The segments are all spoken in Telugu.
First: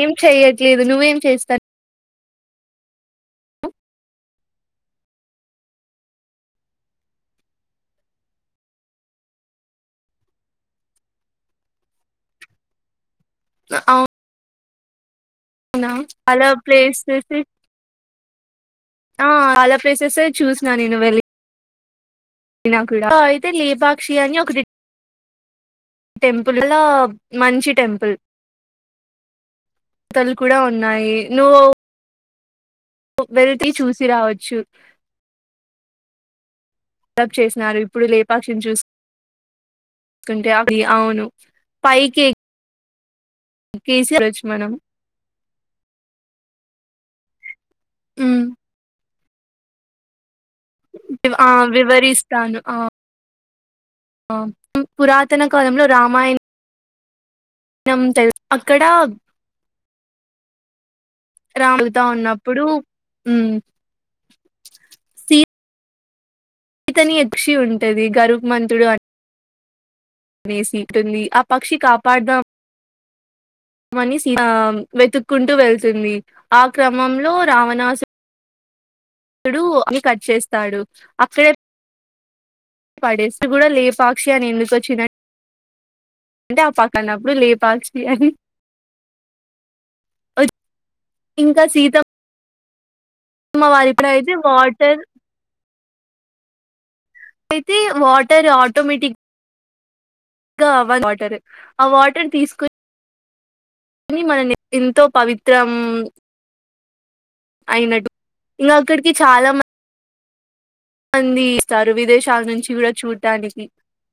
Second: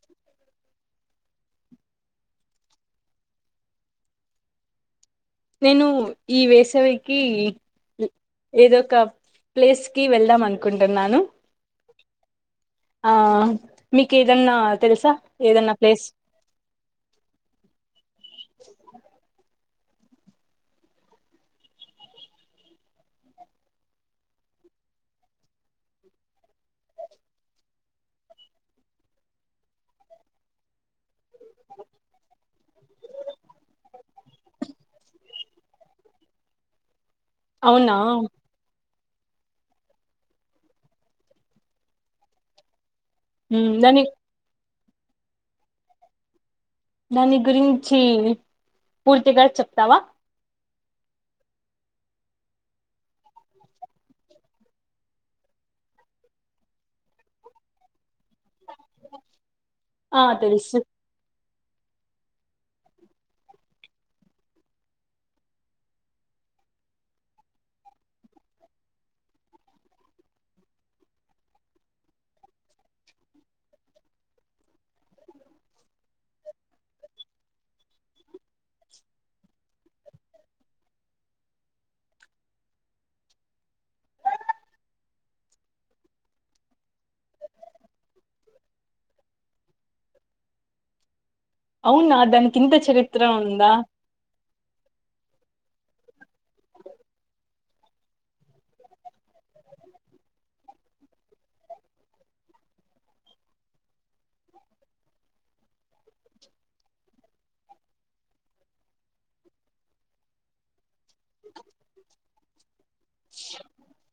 ఏం చెయట్లేదు నువ్వేం చేస్తాన్? నేను ఈ వేసవికి ఏదో ఒక ప్లేస్ కి వెళ్దాం అనుకుంటున్నాను. ఆ మీకు ఏదన్నా తెలుసా? ఏదన్నా ప్లేస్ హలో ప్లేస్ తేసి ఆ అలా ప్లేసెస్ చూసిన నేను వెళ్ళి అయినా కూడా అయితే లేపాక్షి అని ఒకటి టెంపుల్ ల్లా మంచి టెంపుల్ తలు కూడా ఉన్నాయి నువ్ వెళతి చూసి రావచ్చు. ప్ చేసినారు అవునా ఇప్పుడు లేపాక్షిని చూస్ అంటే అది అవును పై కెక్కి మ్మ్. దాని కేసీ లేచ్చు మనం దాని గురించి ఉమ్. పూర్తిగా చెప్తావా? ఆ వివరిస్తాను ఆ ఆ పురాతన కాలంలో రామాయణ ణం తెల్ అక్కడ ఆ తెలుసు రాము [unintelligible] తో ఉన్నప్పుడు మ్ సీ సీతని యక్షి ఉంటది గరుత్మంతుడు అని అనేసి ఉంటుంది ఆ పక్షి కాపాడుదాం మని సి ఆం వెతుక్కుంటూ వెళ్తుంది ఆ క్రమంలో రావణాసు డు ఇ కట్ చేస్తాడు అక్కడే పడేస్ గుడ లేపాక్షి అని ఎందుకొచ్చిదన్ అంటే ఆ పక్కనప్పుడు లేపాచి అని ఒ ఇంకా సీత కిన్న్ పెచ్చదె మా వారి ఇప్పుడ అయితే వాటర్ అయితే వాటర్ ఆటోమేటిక్ గా వ వాటర్ ఆ వాటర్ తీసుకుని కొని మనని ఎంతో పవిత్రం అయినట్టు ఇంగ అక్కడికి చాలా మం మంది స్తారు విదేశాల్నుంచి గూడ చూడ్డానికి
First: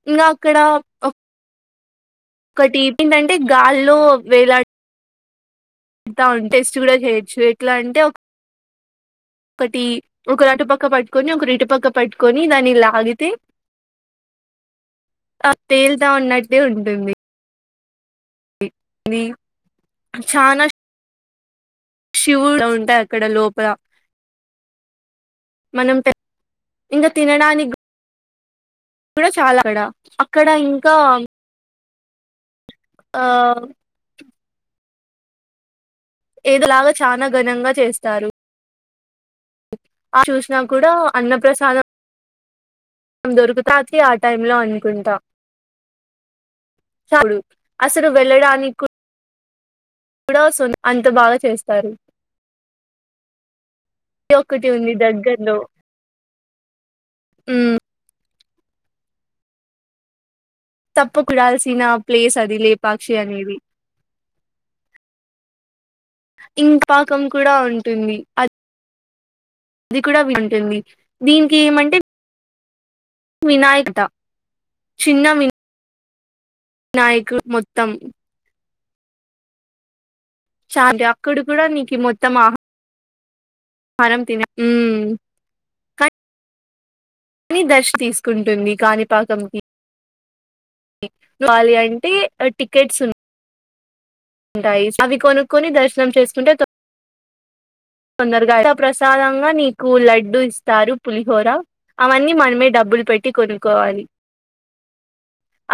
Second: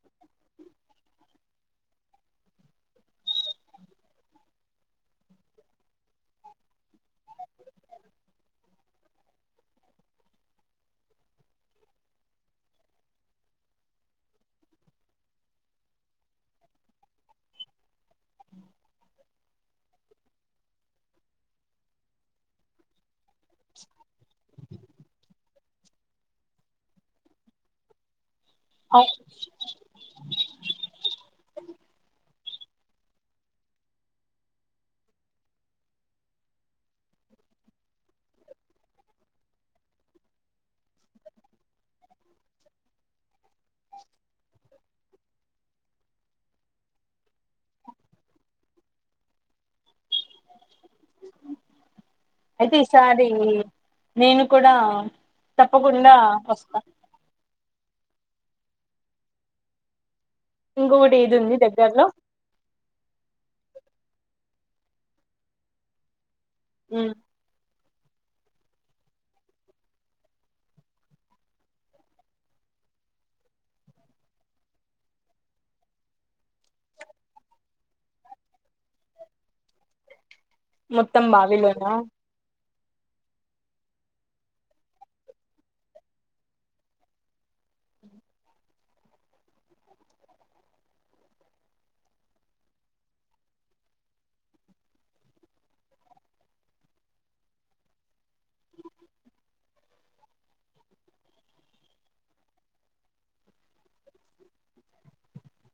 ఇంగా అక్కడ ఒ ఒక్కటి ఏంటంటే గాల్లో వేలా తా ఉన్ టెస్ట్ కూడా చేయచ్చు ఎట్లా అంటే ఒక ఒకటి ఒకర్ అటుపక్క పట్టుకొని ఒకర్ ఇటుపక్క పట్టుకొని దాన్ని లాగితే తేలుతా ఉన్నట్టే ఉంటుంది ఇ చానా శివు ఉంటాయి అక్కడ లోపల మనం తె ఇంగ తినడానిక్ గు అవు కుడ చాలా అక్కడ అక్కడ ఇంకా ఆ ఎదొ లాగా చానా ఘనంగా చేస్తారు అ చూసినా కూడా అన్న ప్ర్రసాదం నం దొరుకుతా రాత్రి ఆ టైమ్ లో అనుకుంటా చ వుడు అసలు వెళ్ళడానికి కూడా సున్ అంత బాగా చేస్తారు అయితీసారి ఇది నేను ఒకటి కూడా ఉంది దగ్గర్లో తప్పకుండా ఒస్తా మ్ ఇంకొకటి ఏది ఉంది తప్పకుడాల్సిన దగ్గరలో ప్లేస్ అది లేపాక్షి అనేది ఇంక్ మ్మ్. పాకం కూడా ఉం ంటంది అ అది కూడా వింటుంది దీన్కి ఏమంటే వినాయకత చిన్న వి నాయకుడు మొత్తం చాల మొత్తం అక్కడ కూడా బావిలోనా నీకి మొత్తం ఆ మరమ్ తినె మ్ కన్ నీ దర్ష్ తీసుకుంటుంది కాని పాకం కి ఆలి అంటే టికెట్స్ ఉన్నా ఉంటాయి అవి కొనుక్కొని దర్శనం చేసుకుంటే తొందరగా ప్రసాదంగా నీకు లడ్డు ఇస్తారు పులిహోర అవన్నీ మనమే డబ్బు బ్బుల్ పెట్టి కొనుక్కవాలి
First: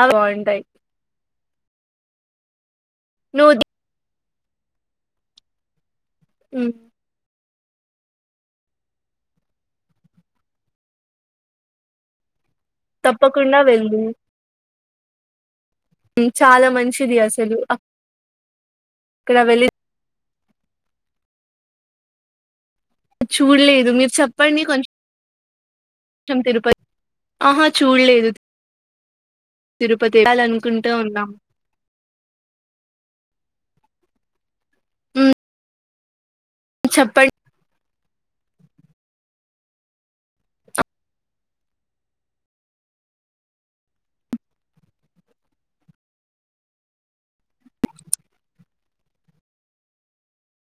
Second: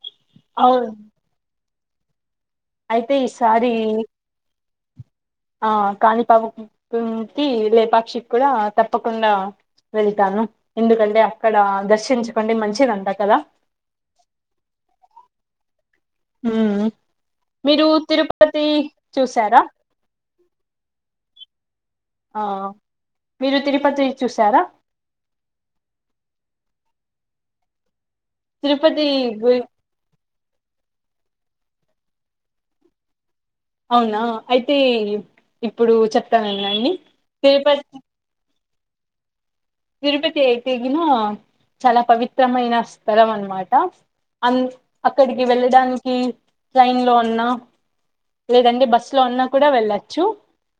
అ బోంటాయి అవును అయితే ఈసారి ఆ కానిపాకం మ్ లేపాక్షికి కూడా తప్పకుండా వెళతాను ఎందుకంటే అక్కడ దర్శించ ఇండి మంచిదింటా కదా తప్పకుండా వెళ్ళు చాలా మ్మ్ మంచిది అసలు మీరు తిరుపతి అక్కడ చూసారా వెళ్ళి ఆ మీరు చూడలేదు తిరుపతి మీరు చెప్పండి చూసారా కొంచెం కొంచెం తిరుపతి ఆహా చూడలేదు తిరుపతి గురి తిరుపతి వెళ్ళాల అనుకుంటూ ఉన్నాం అవునా అయితే ఇప్పుడు చెప్తానున్నాడి చెప్పండి తిరుపతి తిరుపతి అయి తగినా చాలా పవిత్రమైన స్థలం అన్నమాట అన్ అక్కడికి వెళ్ళడానికి ట్రైన్ లో అన్నా లేదండి బస్ లో ఉన్నా కూడా వెళ్ళచ్చు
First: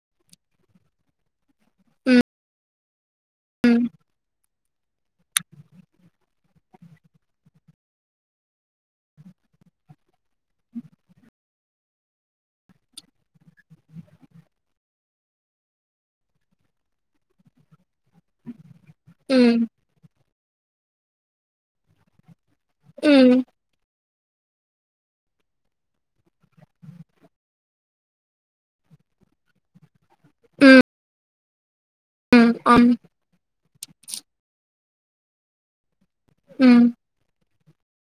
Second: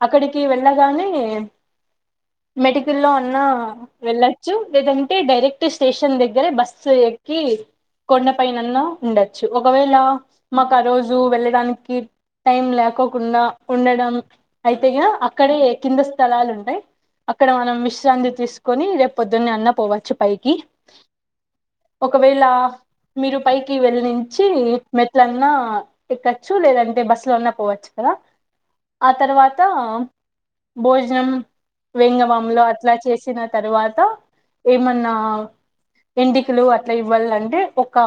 అక్కడికి వెళ్ళగానే మెడికల్ లో అన్న వెళ్ళొచ్చు లేదంటే డైరెక్ట్ స్టేషన్ దగ్గర బస్సు ఎక్కి కొండపైనన్నా ఉండొచ్చు ఒకవేళ మాకు ఆ రోజు వెళ్ళడానికి టైం లేక్కకుండా ఉండడం అయితే క అక్కడే కింద స్థలాలు ఉంటాయి అక్కడ మనం విశ్రాంతి తీసుకు కోని రేపు పొద్దున్న అన్న పోవచ్చు పైకి ఒకవేళ మీరు పైకి వెళ్ళ మెట్లన్నా ఎక్కచ్చు లేదంటే బస్ లో అన్నా పోవచ్చు కదా ఆ తర్వాత భోజనం వంగవంలో అట్లా చేసిన తర్వాత ఏమన్నా ఎంన్నికలు అట్లా ఇవ్వాలంటే ఒక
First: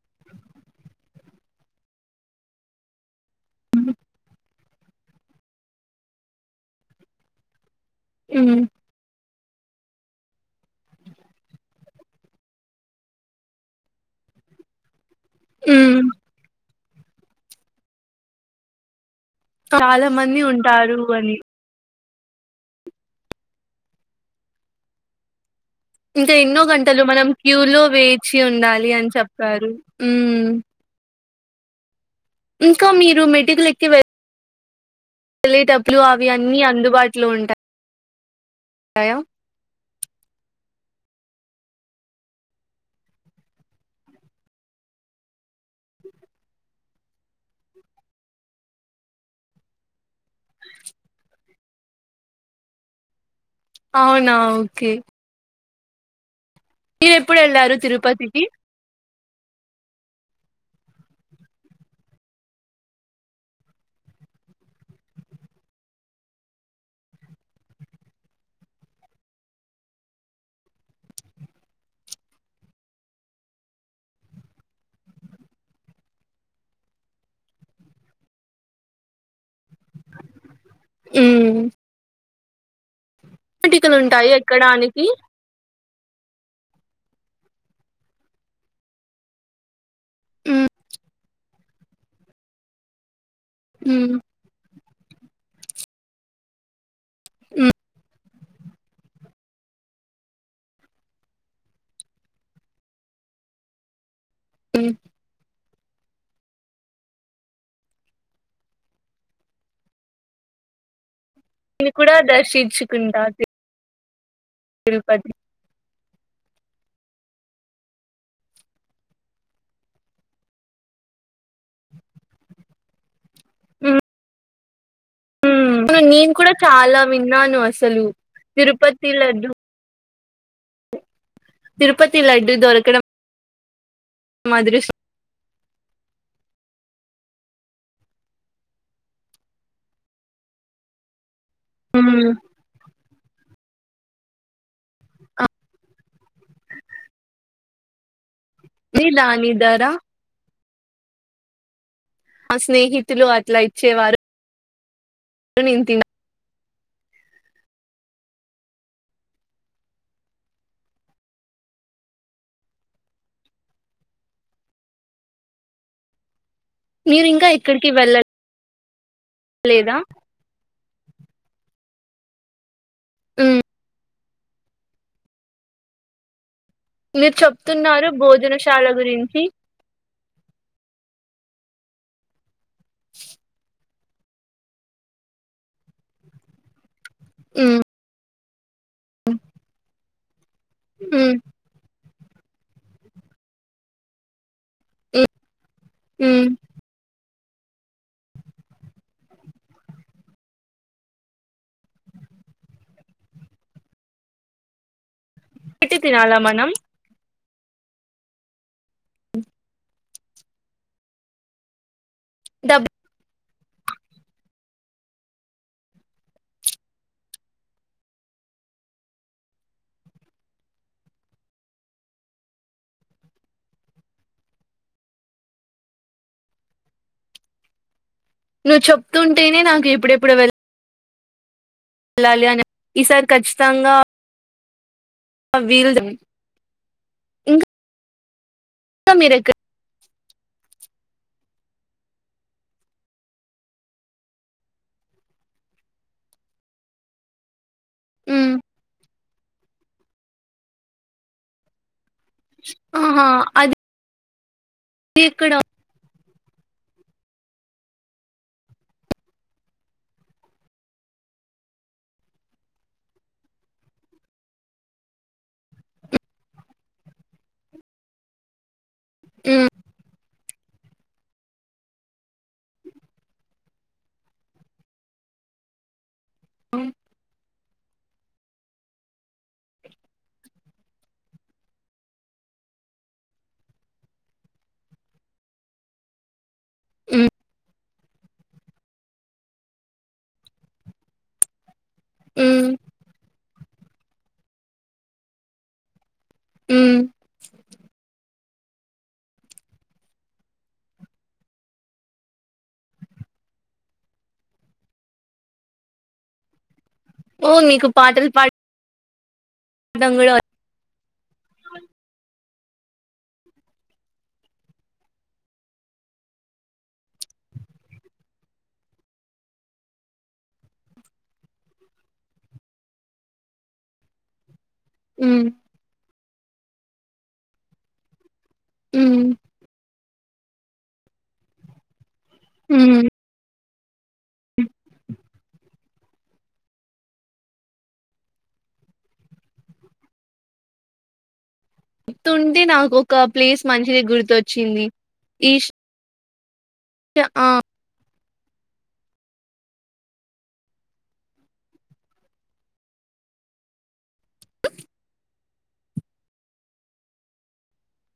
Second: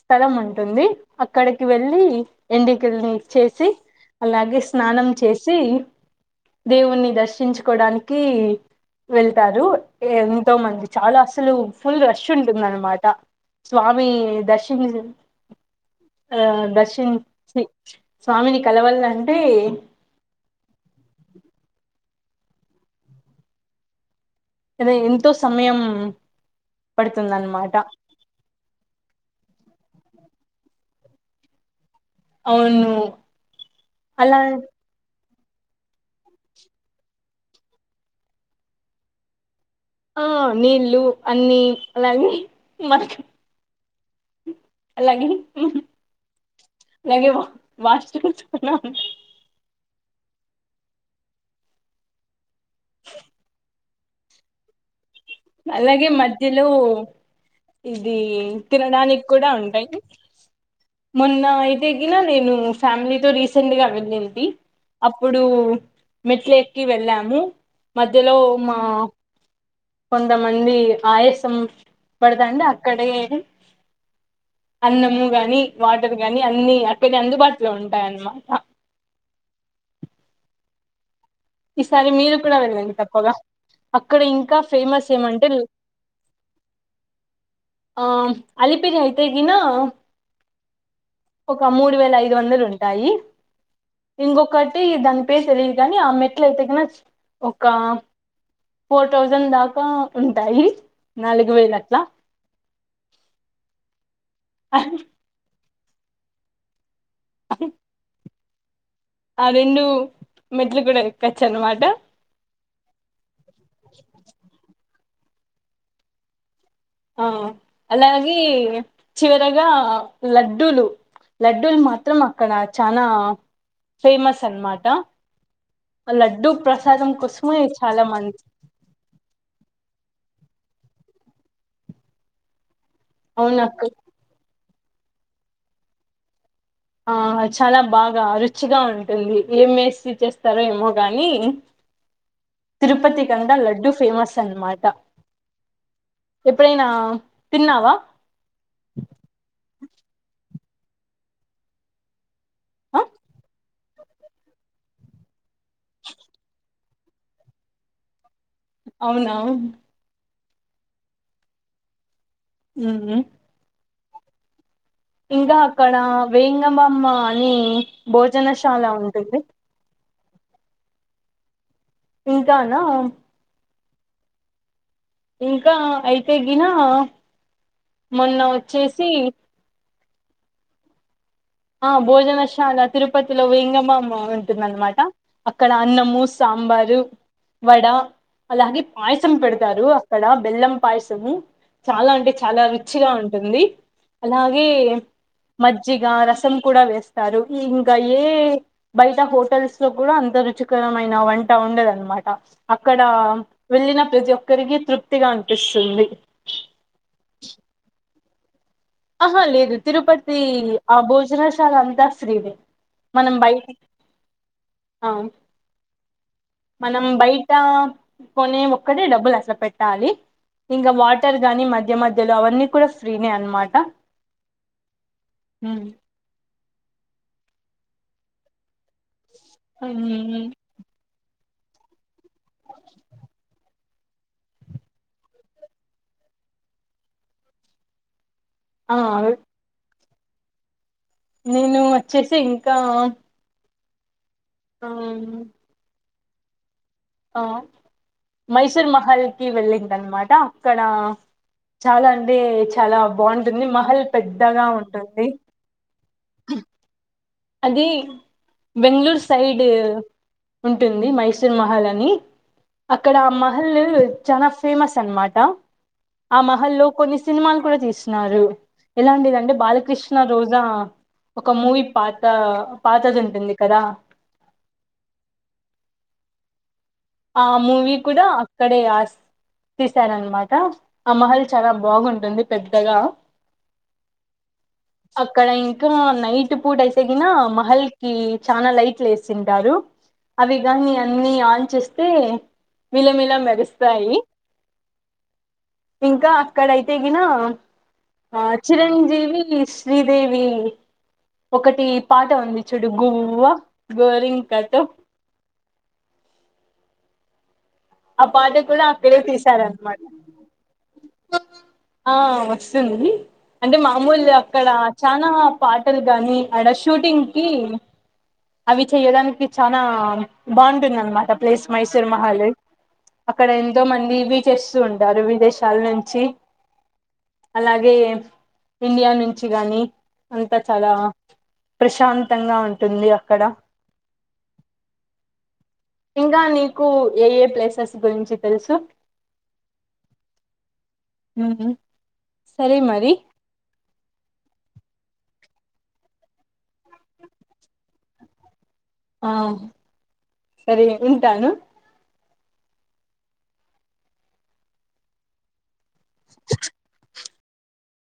స్థలం ఉంటుంది అక్కడికి వెళ్ళి ఎండికల్ని ఇచేసి అలాగే స్నానం చేసి దేవుణి దర్శించుకోవడానికి వెళ్తారు ఎంతో మంది చాలా అసలు ఫుల్ రష్ ఉంటుంది అనమాట స్వామి దర్శని ఆ దర్శన్ శ స్వామిని కలవల్లని చాలా మంది ఉంటారు అని అదే ఎంతో సమయం ఇంకా ఎన్నో గంటలు మనం క్యూ పడుతుందన్నమాట లో వేచి ఉండాలి అని చెప్పారు మ్మ్ ఇంకా అవును మీరు మెడికుల్ ఎక్కి వెళ్ళ అలా తెళ్లిటప్పులు అవి అన్నీ అందుబాటులో ఉంటయా ఆ నీళ్ళలు అన్ని అలాగే మ అలాగే అలాగే అవునా ఓకే అలాగే మధ్యలో మీరెప్పుడెళ్లారు ఇది తిరుపతికి? తినడానికి కూడా ఉంటాయి మొన్న అయితే ఎగిన నేను ఫ్యామిలీతో రీసెంట్ గా వెళ్లింది అప్పుడు మెట్ల ఎక్కి వెళ్ళాము మధ్యలో మా కొంతమంది ఆయాసం పడదండి అక్కడే అన్నము గాని వాటర్ గాని అన్ని అక్కనే అందుబాటులో ఉంటాయన్నమాట హ్మ్. ఈసారి మీరు కూడా వెళ్ళండి తప్పగా అక్కడ మెటికలుంటాయి ఇంకా ఎక్కడానికి. ఫేమస్ ఏమంటే ఆ అలిపిరి అయితేగినా మ్మ్ ఒక మూడు వేల ఐదు వందలు ఉంటాయి హ్మ్. ఇంకొకటి అంటే దాని పేరు తెలియదు కాని ఆ మెట్ల అయితే కిన ఒక ఫోర్ థౌజండ్ దాకా ఉంటాయి నాలుగు వేల అట్లా అ అ చె ఆ రెండు మెట్లు కూడా ఎక్కచ్చు అనమాట నిన్ను కూడా దర్శించుకుంటాది అ తిరుపతి ఆ అలాగే చివరగా లడ్డూలు లడ్డూలు మాత్రం అక్కడ చనా హ్మ్. ఫేమస్ అన్నమాట నేను లడ్డూ కూడా చాలా ప్రసాదం విన్నాను కోసమే చాలా అసలు. మంది తిరుపతి లడ్డు తిరుపతి లడ్డు దొరకడం అవును అక్క మాధురిసం ఆ చాలా బాగా రుచిగా ఉంటుంది ఏం వేసి చేస్తారో ఏమో గాని హ్మ్. తిరుపతి కడా లడ్డు ఫేమస్ అనమాట ఎప్పుడైనా తిన్నావా నిలా నిద్దరా అసలే ఆ [unintelligible] అట్లా వచ్చేవారు నేను తిన్న అవునా అ హ్మ్ ఉమ్ ఇంకా అక్కడ వేంగబమ్మ మీరింకా అని ఎక్కడికి భోజనశాల ఉంటుంది వెళ్ళలేదా? ఇంకానా హ్మ్. ఇంకా అయితే గిన మీరు చెప్తున్నారు మొన్న భోజనశాల వచ్చేసి గురించి ఆ భోజనశాల తిరుపతిలో వెంగబమ్మ బాగు ఉంటుందన్నమాట అక్కడ అన్నము సాంబారు ఉమ్ వడ అలాగే పాయసం పెడతారు అక్కడ బెల్లం పాయసము ఉమ్ చాలా అంటే చాలా రుచిగా ఉంటుంది అలాగే మజ్జిగ ఉమ్ రసం కూడా వేస్తా టారు ఈ ఇంకా ఏ బయట హోటల్స్ లో కూడా అంత రుచికరమైన వంట ఉండదు అన్నమా అక్కడ వెళ్ళిన ప్రతి ఒక్కరికి తృప్ తిగా పెట్టి అనిపిస్తుంది తినాలా మనం ఆహా లేదు తిరుపతి ఆ భోజనశాల అంతా శ్రీ వెంక డబ్ మనం బయట అ మనం బయట అ కొనే ఒక్కటే డబ్బులు అసలు పెట్టాలి ఇంకా వాటర్ గానీ మధ్య మధ్యలో అవన్నీ కూడా ఫ్రీ నే అనమాట అహు నువ్వు చెప్తుంటేనే నాకు ఇప్పుడెప్పుడు వెళ వెలాలి అని ఈసారి ఖచ్చితంగా విల్ ఇం ఆ నేను వచ్చేసి ఇంకా ఆ అవును ఆ ఉమ్ మైసూర్ మహల్ వెళ్ళింది అనమాట అక్కడ చాలా అ అంటే చాలా ఆహా బాగుంటుంది అది మహల్ పెద్దగా ఉ ఇక్కడ అది బెంగళూరు సైడ్ ఉంటుంది మైసూర్ మహారాణి అక్కడ ఆ మహల్ చాలా ఫేమస్ అనమాట ఆ మహల్ లో కొన్ని సినిమాలు కూడా తీసినారు ఎలాంటిదింటే ఉమ్ బాలకృష్ణ రోజా ఒక మూవీ పాట్ దా పాతది ఉంటుంది కదా ఉ ఆ మూవీ కూడా అక్కడే ఆస్ తీశారనమాట ఆ మహల్ చాలా బాగుంటుంది పెద్దగా అక్కడ ఇంకా నైట్ పూట అయితే గిన ఉమ్ మహల్ కి చానా లైట్లు వేసింటారు అవి గానీ అన్ని ఆన్ చేస్ తే ఉమ్ మిలమిలా మెరుస్తాయి ఇంకా అక్కడ అయితే ఉమ్ గిన ఆ చిరంజీవికి శ్రీదేవి ఒకటి పాట ఉంది చూడు గువ్వా గోరింకతో పో ని ఆ పాట కూడా అక్కడే తీశారనమాట పాడడం కూడా ఆ వ సిమ్ ని అంటే మామూలు అక్కడ చానా పాటలు గాని అడ షూటింగ్ కి అవి చెయ్యడానికి చానా బాగుంటుంది అన్నమాట ప్లేస్ మైసూర్ మహల్ అక్కడ ఎంతో మంది ఇవి చేస్తూ ఉంటారు ఉమ్ విదేశాల నుంచి అలాగే ఇండియా ఉమ్ నుంచి గాని అంతా చాలా ప్రశాంతంగా ఉంటుంది అక్కడ అ ఇంకా నీకు ఏ ఏ ప్లేసెస్ గురించి తెలుసు ఉమ్ తుంటి సరే నాకు మరి ఒక ప్లేస్ మంచిది గుర్తొచ్చింది ఈష్ ఆ ఆ సరే ఏ ఉంటాను